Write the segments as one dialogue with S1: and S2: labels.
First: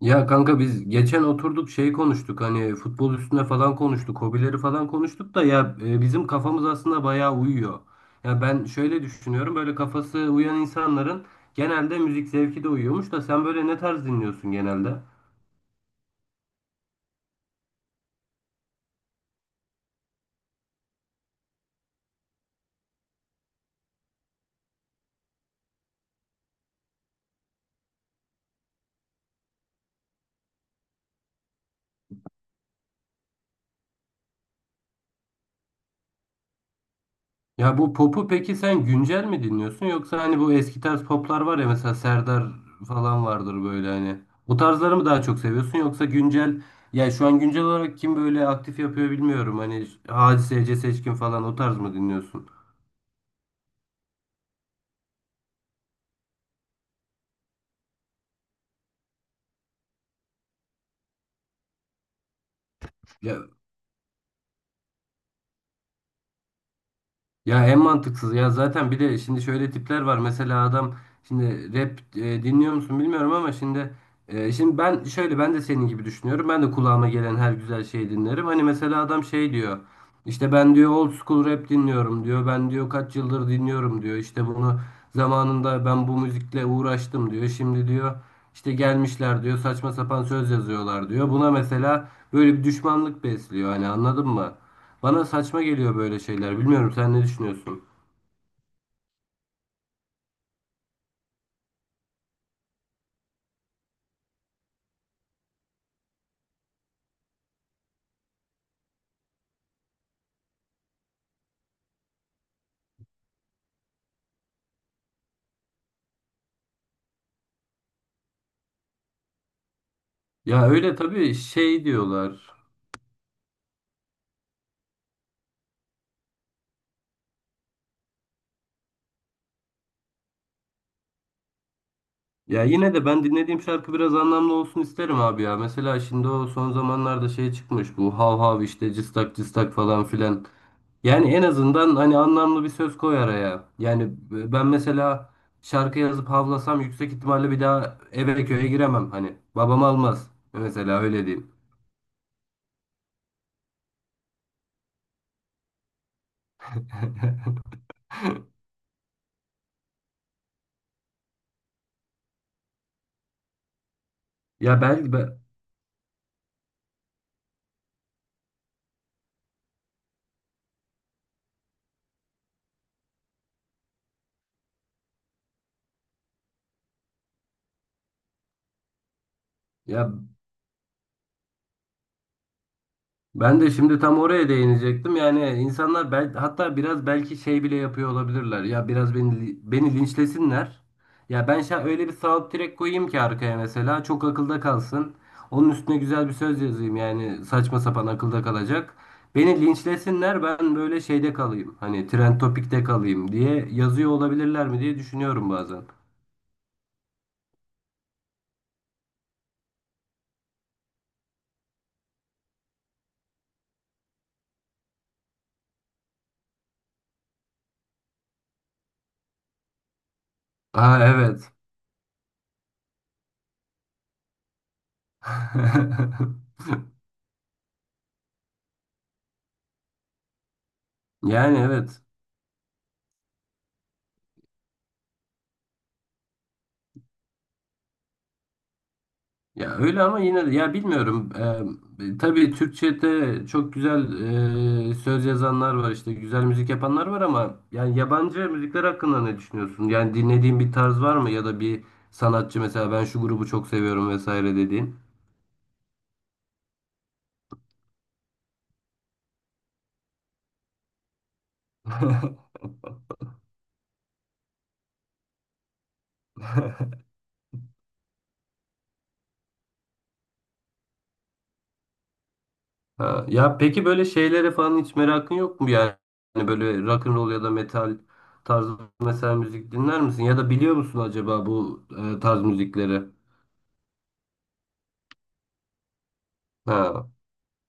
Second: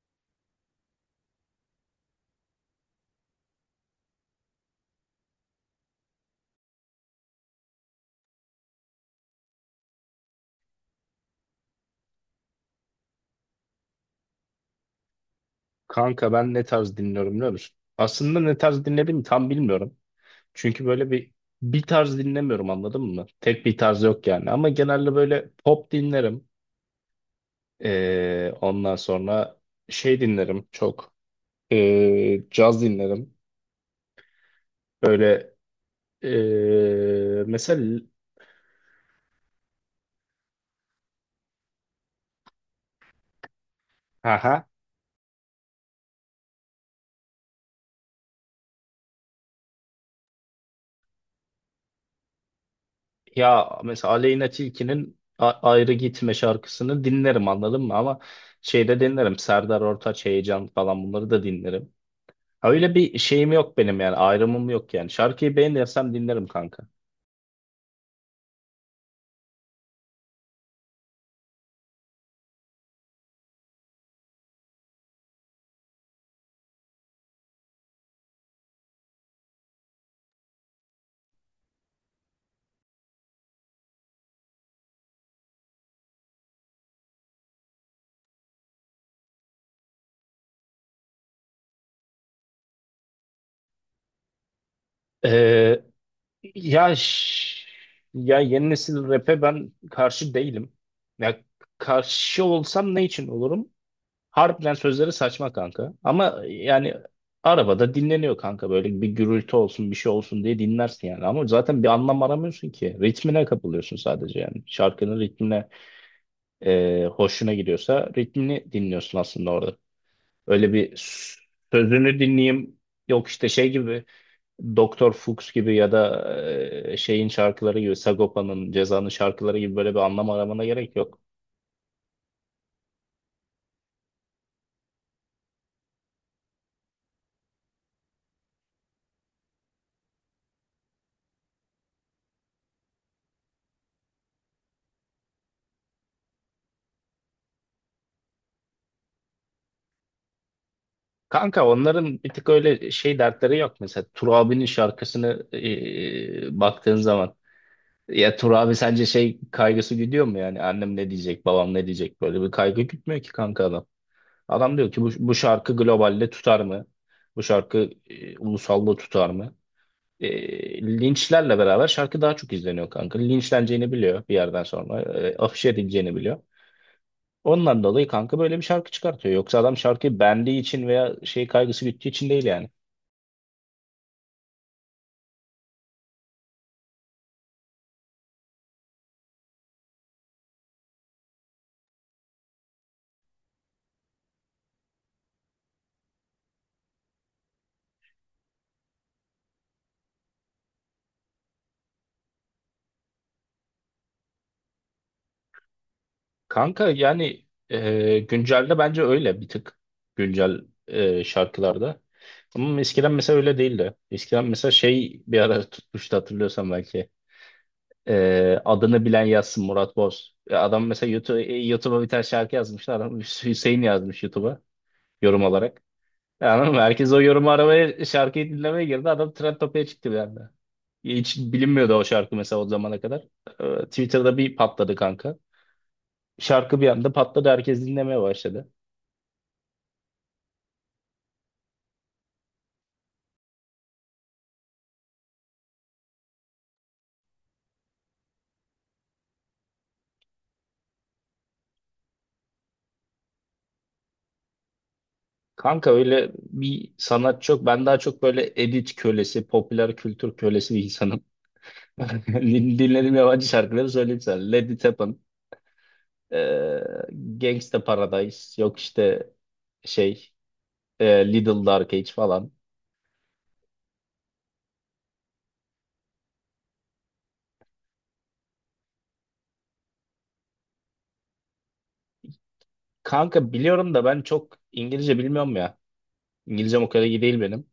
S1: Ya kanka biz geçen oturduk şey konuştuk hani futbol üstüne falan konuştuk, hobileri falan konuştuk da ya bizim kafamız aslında bayağı uyuyor. Ya ben şöyle düşünüyorum böyle kafası uyan insanların genelde müzik zevki de uyuyormuş da sen böyle ne tarz dinliyorsun genelde?
S2: Kanka ben ne tarz dinliyorum biliyor musun? Aslında ne tarz dinlediğimi tam bilmiyorum. Çünkü böyle bir tarz dinlemiyorum anladın mı? Tek bir tarz yok yani. Ama genelde böyle pop dinlerim. Ondan sonra şey dinlerim çok. Caz dinlerim. Böyle
S1: Ya bu
S2: mesela
S1: popu peki sen güncel mi dinliyorsun yoksa hani bu eski tarz poplar var ya mesela Serdar falan vardır böyle hani. Bu
S2: haha,
S1: tarzları mı daha çok seviyorsun yoksa güncel ya şu an güncel olarak kim böyle aktif yapıyor bilmiyorum hani Hadise, Ece Seçkin falan o tarz mı dinliyorsun?
S2: ya mesela Aleyna Tilki'nin Ayrı Gitme şarkısını dinlerim anladın mı? Ama şeyde dinlerim. Serdar Ortaç, Heyecan falan bunları da dinlerim. Öyle bir
S1: Ya
S2: şeyim yok benim yani ayrımım yok yani. Şarkıyı beğenirsem dinlerim kanka.
S1: Ya en mantıksız ya zaten bir de şimdi şöyle tipler var mesela adam şimdi rap dinliyor musun bilmiyorum ama şimdi şimdi ben şöyle ben de senin gibi düşünüyorum ben de kulağıma gelen her güzel şeyi dinlerim hani mesela adam şey diyor işte ben diyor old school rap dinliyorum diyor ben diyor kaç yıldır dinliyorum diyor işte bunu zamanında ben bu müzikle uğraştım diyor şimdi diyor işte gelmişler diyor saçma sapan söz yazıyorlar diyor buna mesela böyle bir düşmanlık besliyor hani anladın mı? Bana saçma
S2: Ee,
S1: geliyor böyle şeyler.
S2: ya
S1: Bilmiyorum sen ne
S2: ş-
S1: düşünüyorsun?
S2: Ya yeni nesil rap'e ben karşı değilim. Ya karşı olsam ne için olurum? Harbiden sözleri saçma kanka. Ama yani arabada dinleniyor kanka böyle bir gürültü olsun bir şey olsun diye dinlersin yani. Ama zaten bir anlam aramıyorsun ki. Ritmine kapılıyorsun sadece yani. Şarkının ritmine hoşuna gidiyorsa ritmini dinliyorsun aslında orada.
S1: Ya
S2: Öyle bir
S1: öyle tabii şey
S2: sözünü
S1: diyorlar.
S2: dinleyeyim. Yok işte şey gibi Doktor Fuchs gibi ya da şeyin şarkıları gibi Sagopa'nın Ceza'nın şarkıları gibi böyle bir anlam aramana gerek yok.
S1: Ya yine de ben dinlediğim şarkı biraz anlamlı olsun isterim abi ya. Mesela şimdi o son zamanlarda şey çıkmış bu hav hav işte cıstak cıstak falan filan. Yani en azından hani anlamlı bir söz koy araya. Yani ben mesela şarkı yazıp havlasam yüksek ihtimalle bir daha eve köye giremem hani. Babam almaz. Mesela öyle diyeyim.
S2: Kanka onların bir tık öyle şey dertleri yok. Mesela Turabi'nin şarkısını baktığın zaman ya Turabi sence şey kaygısı gidiyor mu yani annem ne diyecek babam ne diyecek böyle bir kaygı gütmüyor ki kanka adam. Adam
S1: Ya
S2: diyor ki bu,
S1: belki
S2: bu
S1: ben,
S2: şarkı globalde tutar mı? Bu şarkı ulusalda tutar mı? Linçlerle beraber şarkı daha çok izleniyor kanka. Linçleneceğini biliyor bir yerden sonra. Afişe edileceğini biliyor. Ondan dolayı kanka böyle bir şarkı çıkartıyor. Yoksa adam
S1: ya
S2: şarkıyı beğendiği için veya şey kaygısı bittiği için değil yani.
S1: Ben de şimdi tam oraya değinecektim. Yani insanlar hatta biraz belki şey bile yapıyor olabilirler. Ya biraz beni linçlesinler. Ya ben öyle bir sağlık direkt koyayım ki arkaya mesela çok akılda kalsın. Onun üstüne güzel bir söz yazayım yani saçma sapan akılda kalacak. Beni linçlesinler ben böyle şeyde kalayım. Hani trend topikte kalayım diye yazıyor olabilirler mi diye düşünüyorum bazen.
S2: Kanka yani güncelde bence öyle bir tık güncel şarkılarda. Ama eskiden mesela öyle değildi. Eskiden mesela şey bir ara tutmuştu hatırlıyorsan belki. Adını bilen yazsın Murat Boz. Ya adam
S1: Aa
S2: mesela
S1: evet.
S2: YouTube'a bir tane şarkı yazmışlar adam Hüseyin yazmış YouTube'a, yorum olarak. Yani herkes o yorumu aramaya, şarkıyı dinlemeye girdi. Adam trend topiğe çıktı bir anda. Hiç
S1: Yani
S2: bilinmiyordu o
S1: evet.
S2: şarkı mesela o zamana kadar. Twitter'da bir patladı kanka. Şarkı bir anda patladı. Herkes dinlemeye başladı.
S1: Ya öyle ama yine de ya bilmiyorum. Tabii Türkçe'de çok güzel söz yazanlar var işte güzel müzik yapanlar var ama yani yabancı müzikler hakkında ne düşünüyorsun? Yani dinlediğin bir tarz var mı ya da bir sanatçı mesela ben şu grubu çok seviyorum vesaire dediğin?
S2: Kanka öyle bir sanatçı yok. Ben daha çok böyle edit kölesi, popüler kültür kölesi bir insanım. Dinlediğim yabancı şarkıları söyleyeyim sana. Let It Happen, ee, Gangsta Paradise, yok işte şey, Little Dark Age falan.
S1: Ha, ya peki böyle şeylere falan hiç merakın yok mu yani? Hani böyle rock and roll ya da metal tarzı mesela müzik dinler misin? Ya da biliyor musun acaba bu tarz müzikleri?
S2: Kanka biliyorum da ben çok İngilizce bilmiyorum ya. İngilizcem o kadar
S1: Ha,
S2: iyi değil benim.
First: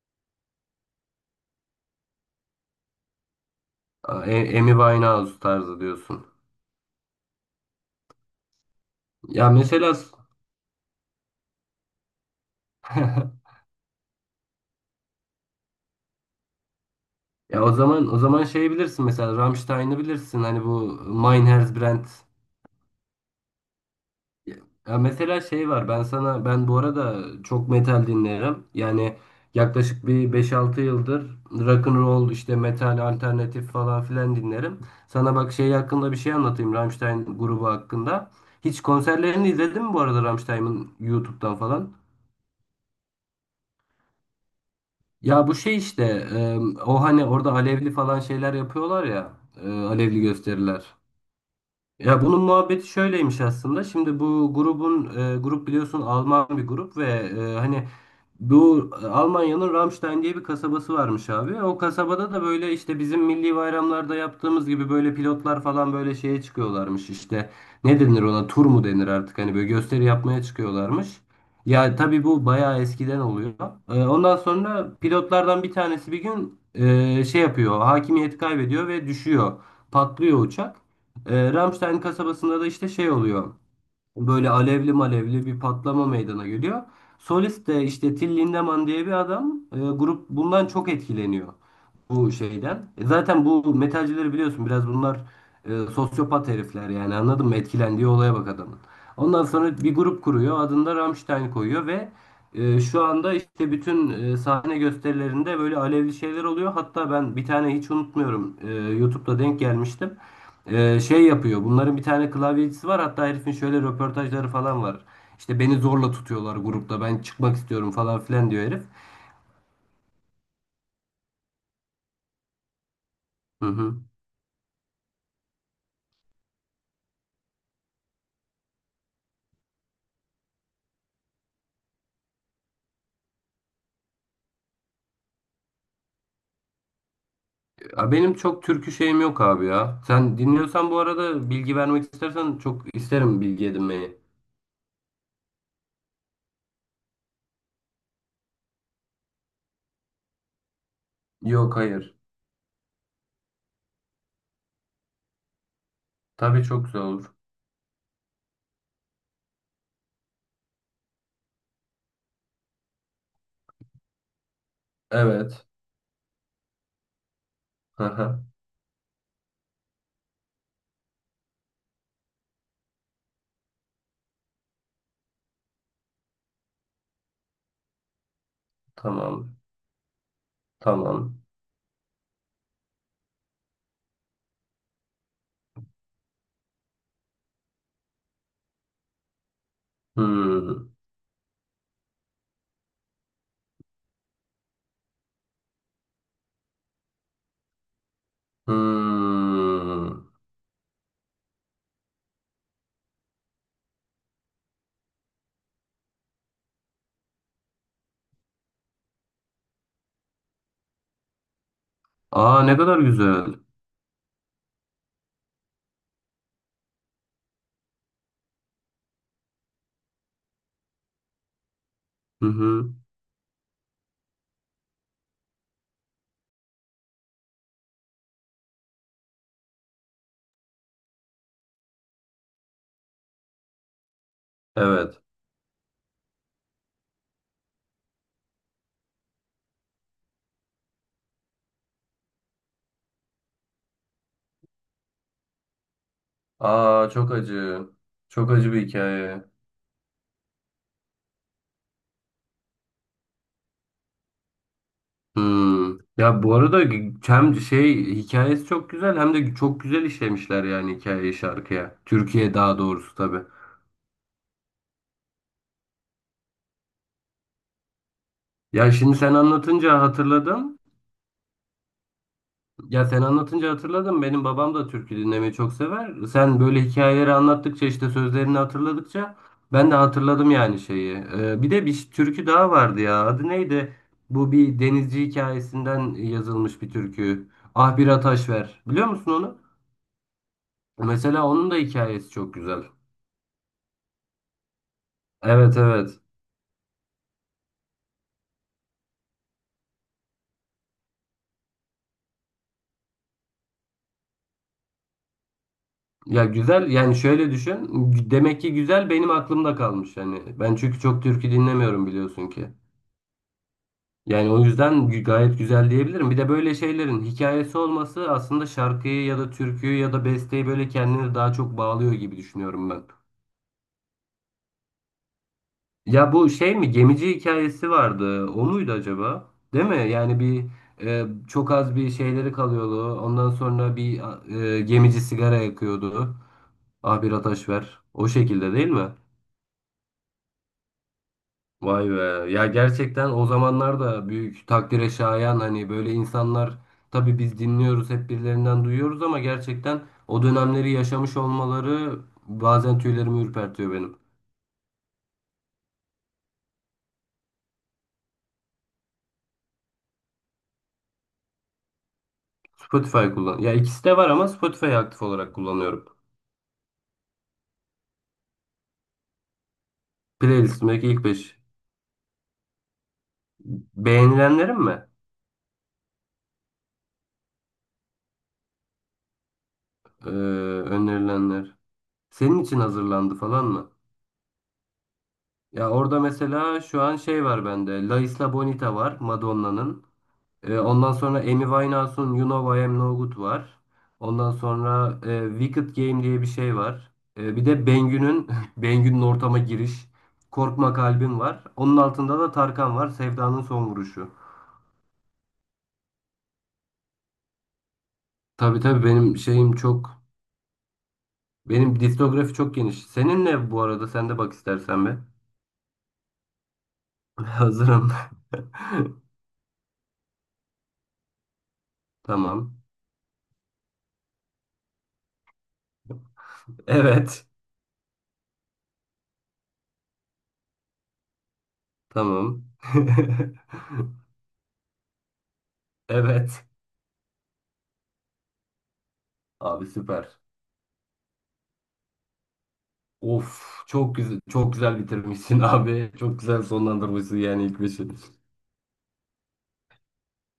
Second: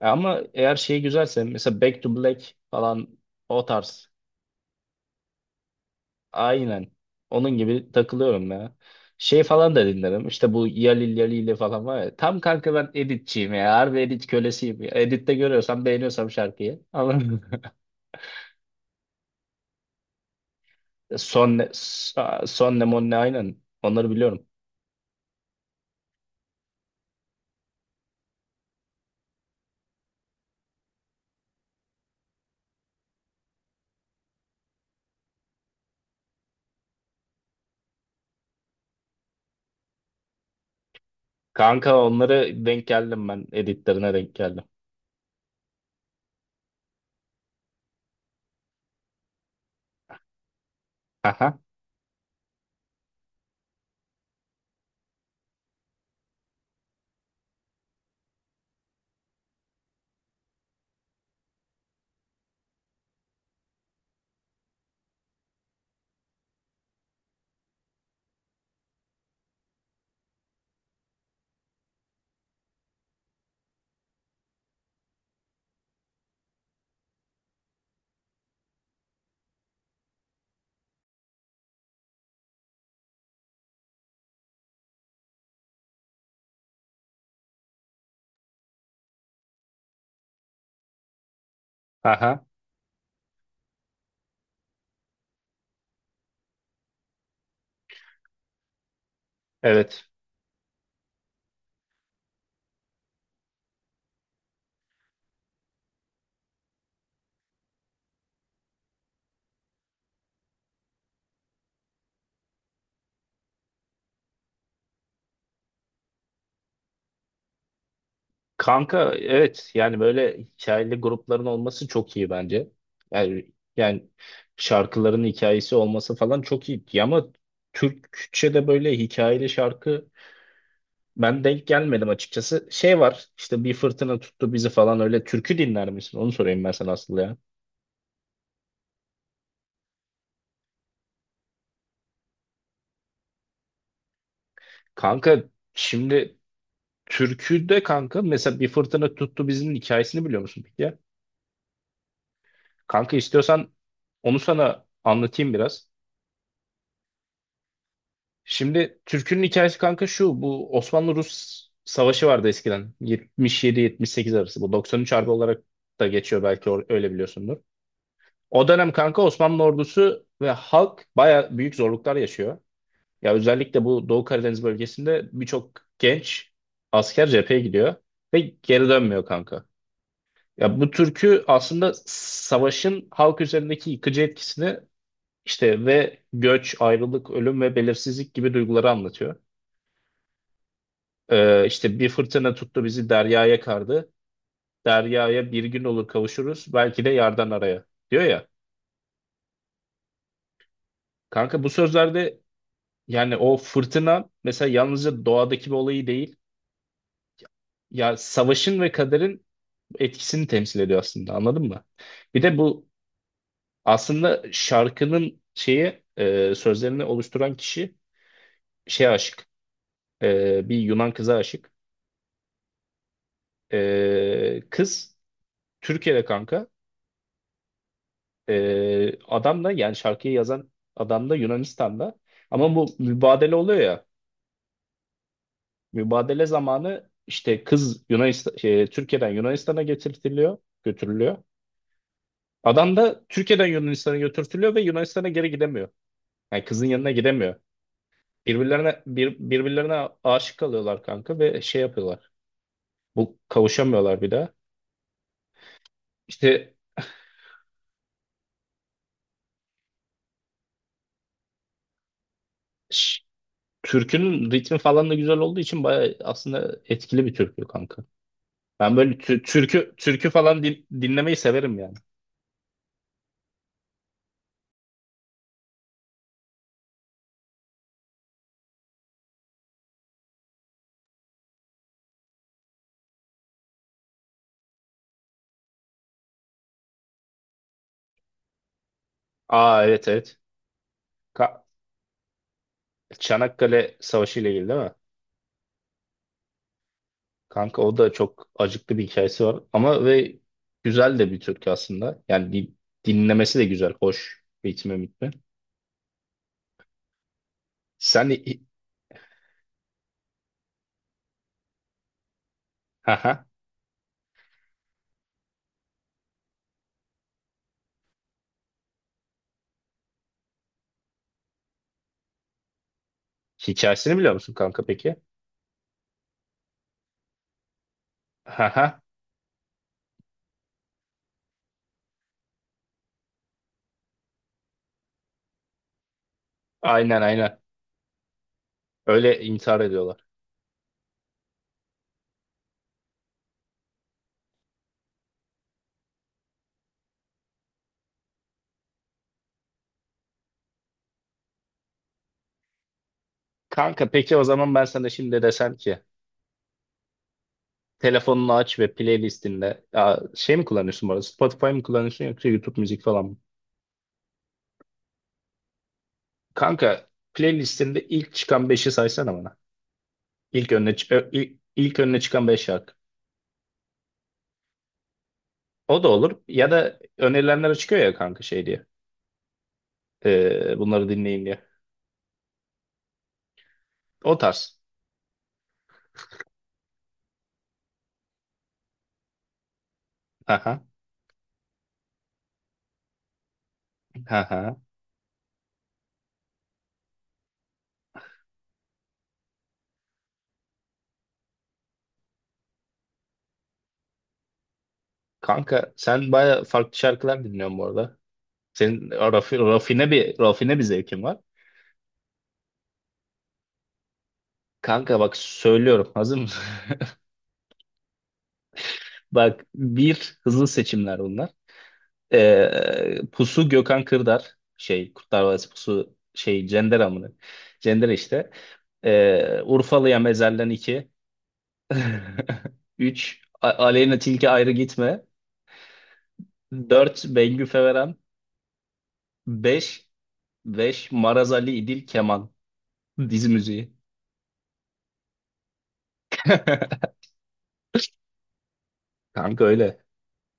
S2: Ama eğer şey güzelse mesela Back to Black falan, o tarz.
S1: Amy Winehouse tarzı diyorsun.
S2: Aynen. Onun gibi takılıyorum ya. Şey
S1: Ya
S2: falan da
S1: mesela
S2: dinlerim. İşte bu Yalil Yalil'i falan var ya. Tam kanka ben editçiyim ya. Harbi edit kölesiyim ya. Editte görüyorsam beğeniyorsam şarkıyı. Anladın mı?
S1: ya o zaman şey bilirsin mesela Rammstein'ı bilirsin hani bu
S2: Son ne,
S1: Meinherz Brand.
S2: Son ne mon ne, aynen. Onları biliyorum.
S1: Ya mesela şey var ben bu arada çok metal dinlerim. Yani yaklaşık bir beş altı yıldır rock and roll işte metal alternatif falan filan dinlerim. Sana bak şey hakkında bir şey anlatayım Rammstein grubu hakkında. Hiç konserlerini izledin mi bu arada Rammstein'ın YouTube'dan falan?
S2: Kanka onları denk geldim ben. Editlerine denk geldim.
S1: Ya bu şey işte e, o hani orada alevli falan şeyler yapıyorlar ya alevli gösteriler.
S2: Aha.
S1: Ya bunun muhabbeti şöyleymiş aslında. Şimdi bu grubun grup biliyorsun Alman bir grup ve hani bu Almanya'nın Ramstein diye bir kasabası varmış abi. O kasabada da böyle işte bizim milli bayramlarda yaptığımız gibi böyle pilotlar falan böyle şeye çıkıyorlarmış işte. Ne denir ona? Tur mu denir artık? Hani böyle gösteri yapmaya çıkıyorlarmış. Ya tabii bu bayağı eskiden oluyor. Ondan sonra pilotlardan bir tanesi bir gün şey yapıyor. Hakimiyeti kaybediyor ve düşüyor. Patlıyor uçak. Ramstein kasabasında da işte şey oluyor. Böyle alevli malevli bir patlama meydana geliyor. Solist de işte Till Lindemann diye bir adam. Grup bundan çok etkileniyor bu
S2: Aha.
S1: şeyden. Zaten bu metalcileri biliyorsun biraz bunlar sosyopat herifler yani anladın mı? Etkilendiği olaya bak adamın. Ondan sonra bir
S2: Evet.
S1: grup kuruyor adını da Rammstein koyuyor ve şu anda işte bütün sahne gösterilerinde böyle alevli şeyler oluyor. Hatta ben bir tane hiç unutmuyorum YouTube'da denk gelmiştim. Şey yapıyor bunların bir tane klavyecisi var hatta herifin şöyle röportajları falan var. İşte beni zorla tutuyorlar grupta ben çıkmak istiyorum falan filan diyor herif.
S2: Kanka evet yani böyle hikayeli grupların olması çok iyi bence. Yani,
S1: Hı hı.
S2: yani şarkıların hikayesi olması falan çok iyi ama Türkçe'de böyle hikayeli şarkı ben denk gelmedim açıkçası. Şey var işte bir fırtına tuttu bizi falan, öyle türkü dinler misin? Onu sorayım ben sana asıl ya.
S1: Ya benim çok türkü şeyim yok abi ya. Sen dinliyorsan bu arada bilgi vermek istersen çok isterim bilgi edinmeyi.
S2: Kanka şimdi türküde kanka mesela bir fırtına tuttu bizinin hikayesini biliyor musun peki ya?
S1: Yok, hayır.
S2: Kanka istiyorsan onu sana anlatayım biraz.
S1: Tabii, çok güzel olur.
S2: Şimdi türkünün hikayesi kanka şu: bu Osmanlı-Rus savaşı vardı eskiden. 77-78 arası. Bu 93 harbi olarak
S1: Evet.
S2: da geçiyor, belki öyle biliyorsundur.
S1: Aha.
S2: O dönem kanka Osmanlı ordusu ve halk baya büyük zorluklar yaşıyor. Ya özellikle bu Doğu Karadeniz bölgesinde birçok genç asker cepheye gidiyor ve geri dönmüyor
S1: Tamam.
S2: kanka. Ya bu
S1: Tamam.
S2: türkü aslında savaşın halk üzerindeki yıkıcı etkisini işte ve göç, ayrılık, ölüm ve belirsizlik gibi duyguları anlatıyor.
S1: Hmm.
S2: İşte bir fırtına tuttu bizi deryaya kardı. Deryaya bir gün olur kavuşuruz. Belki de yardan araya diyor ya.
S1: Hmm.
S2: Kanka bu sözlerde yani o fırtına mesela yalnızca doğadaki bir olayı değil. Ya savaşın ve kaderin etkisini temsil ediyor aslında, anladın mı? Bir de
S1: Aa, ne
S2: bu
S1: kadar güzel.
S2: aslında şarkının şeyi sözlerini oluşturan kişi şeye aşık. Bir Yunan kıza aşık.
S1: Hı hı.
S2: Kız Türkiye'de kanka. Adam da yani şarkıyı yazan adam da Yunanistan'da. Ama bu mübadele oluyor ya.
S1: Evet.
S2: Mübadele zamanı işte kız Yunanistan, Türkiye'den Yunanistan'a getirtiliyor, götürülüyor. Adam da Türkiye'den Yunanistan'a götürtülüyor ve Yunanistan'a geri gidemiyor. Yani kızın
S1: Aa,
S2: yanına
S1: çok
S2: gidemiyor.
S1: acı. Çok acı bir
S2: Birbirlerine bir,
S1: hikaye.
S2: birbirlerine aşık kalıyorlar kanka ve şey yapıyorlar. Bu kavuşamıyorlar bir daha.
S1: Hmm. Ya bu
S2: İşte
S1: arada hem şey hikayesi çok güzel hem de çok güzel işlemişler yani hikayeyi şarkıya. Türkiye daha doğrusu
S2: ş-
S1: tabii.
S2: türkünün ritmi falan da güzel olduğu için bayağı aslında etkili bir türkü kanka.
S1: Ya
S2: Ben böyle
S1: şimdi sen
S2: türkü
S1: anlatınca
S2: türkü falan
S1: hatırladım.
S2: dinlemeyi severim yani.
S1: Ya sen anlatınca hatırladım. Benim babam da türkü dinlemeyi çok sever. Sen böyle hikayeleri anlattıkça işte sözlerini hatırladıkça ben de hatırladım yani şeyi. Bir de bir türkü daha vardı ya. Adı neydi? Bu bir denizci hikayesinden yazılmış bir türkü. Ah bir ataş ver. Biliyor musun onu?
S2: Aa, evet evet.
S1: Mesela
S2: Ka-
S1: onun da hikayesi çok güzel.
S2: Çanakkale Savaşı ile ilgili değil mi?
S1: Evet, evet.
S2: Kanka o da çok acıklı bir hikayesi var ama, ve güzel de bir türkü aslında. Yani dinlemesi de güzel, hoş, ritmi mitmi.
S1: Ya güzel yani şöyle düşün.
S2: Sen hi-
S1: Demek ki güzel benim aklımda kalmış yani. Ben çünkü çok türkü dinlemiyorum biliyorsun ki.
S2: haha
S1: Yani o yüzden gayet güzel diyebilirim. Bir de böyle şeylerin hikayesi olması aslında şarkıyı ya da türküyü ya da besteyi böyle kendine daha çok bağlıyor gibi düşünüyorum ben.
S2: hikayesini biliyor musun kanka peki?
S1: Ya bu şey mi, gemici hikayesi vardı. O muydu
S2: Haha
S1: acaba? Değil mi? Yani bir çok az bir şeyleri kalıyordu. Ondan sonra bir gemici sigara yakıyordu.
S2: aynen
S1: Ah bir
S2: aynen.
S1: ateş ver. O şekilde değil mi?
S2: Öyle intihar ediyorlar.
S1: Vay be. Ya gerçekten o zamanlar da büyük takdire şayan hani böyle insanlar tabii biz dinliyoruz hep birilerinden duyuyoruz ama gerçekten o dönemleri yaşamış olmaları bazen tüylerimi ürpertiyor
S2: Kanka
S1: benim.
S2: peki o zaman ben sana şimdi desem ki telefonunu aç ve playlistinde, şey mi kullanıyorsun bu arada? Spotify mı kullanıyorsun yoksa YouTube müzik falan
S1: Spotify
S2: mı?
S1: kullan. Ya ikisi de var ama Spotify'ı aktif olarak kullanıyorum.
S2: Kanka playlistinde ilk çıkan 5'i saysana bana. İlk önüne,
S1: Playlistimdeki
S2: çı-
S1: ilk
S2: ö- ilk,
S1: 5
S2: ilk önüne çıkan 5 şarkı.
S1: beğenilenlerim mi?
S2: O da olur. Ya da önerilenler çıkıyor ya kanka, şey diye.
S1: Ee,
S2: Bunları dinleyin diye.
S1: önerilenler. Senin için hazırlandı falan mı?
S2: O tarz.
S1: Ya orada mesela şu an şey var bende. La Isla Bonita var Madonna'nın. Ee,
S2: Aha,
S1: ondan sonra Amy Winehouse'un You Know I Am No Good var. Ondan
S2: aha.
S1: sonra Wicked Game diye bir şey var. Bir de Bengü'nün Bengü'nün ortama giriş. Korkma Kalbim var. Onun altında da Tarkan var. Sevdanın son vuruşu.
S2: Kanka sen baya farklı şarkılar dinliyorsun bu arada.
S1: Tabii, tabii,
S2: Senin rafine bir zevkin var.
S1: benim diskografi çok geniş. Senin ne bu arada? Sen de bak istersen be.
S2: Kanka bak söylüyorum, hazır mısın?
S1: Hazırım.
S2: Bak, bir hızlı seçimler bunlar.
S1: Tamam.
S2: Pusu, Gökhan Kırdar, şey Kurtlar Vadisi Pusu, şey Cender amına.
S1: Evet.
S2: Cender işte. Urfalı'ya Mezel'den, 2.
S1: Tamam.
S2: 3. Aleyna Tilki, Ayrı Gitme.
S1: Evet.
S2: Dört, Bengü, Feverem.
S1: Abi,
S2: beş
S1: süper.
S2: beş Maraz Ali, İdil Keman. Dizi
S1: Of
S2: müziği.
S1: çok güzel, çok güzel bitirmişsin abi. Çok güzel sonlandırmışsın yani ilk beşi.
S2: Kanka öyle.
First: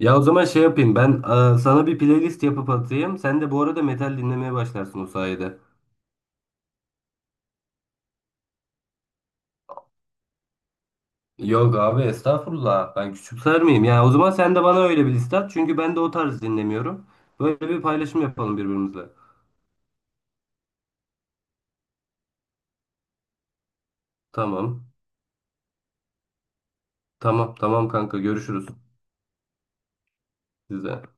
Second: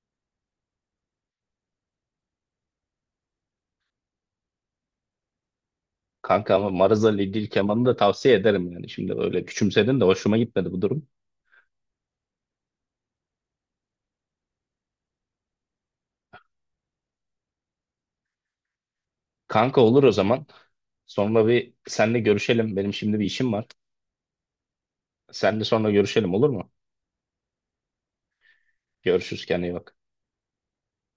S1: Ya o zaman şey yapayım ben sana bir playlist yapıp atayım. Sen de bu arada metal dinlemeye başlarsın o sayede.
S2: Kanka ama Maraz Ali İdil Keman'ı da tavsiye ederim yani. Şimdi öyle küçümsedin de hoşuma gitmedi bu durum.
S1: Yok abi estağfurullah, ben küçümser miyim? Ya o zaman sen de bana öyle bir liste at. Çünkü ben de o tarz dinlemiyorum. Böyle bir paylaşım yapalım birbirimizle.
S2: Kanka olur o zaman. Sonra bir senle görüşelim. Benim şimdi bir işim var.
S1: Tamam.
S2: Senle sonra görüşelim olur mu?
S1: Tamam, tamam kanka, görüşürüz
S2: Görüşürüz, kendine iyi bak.
S1: size.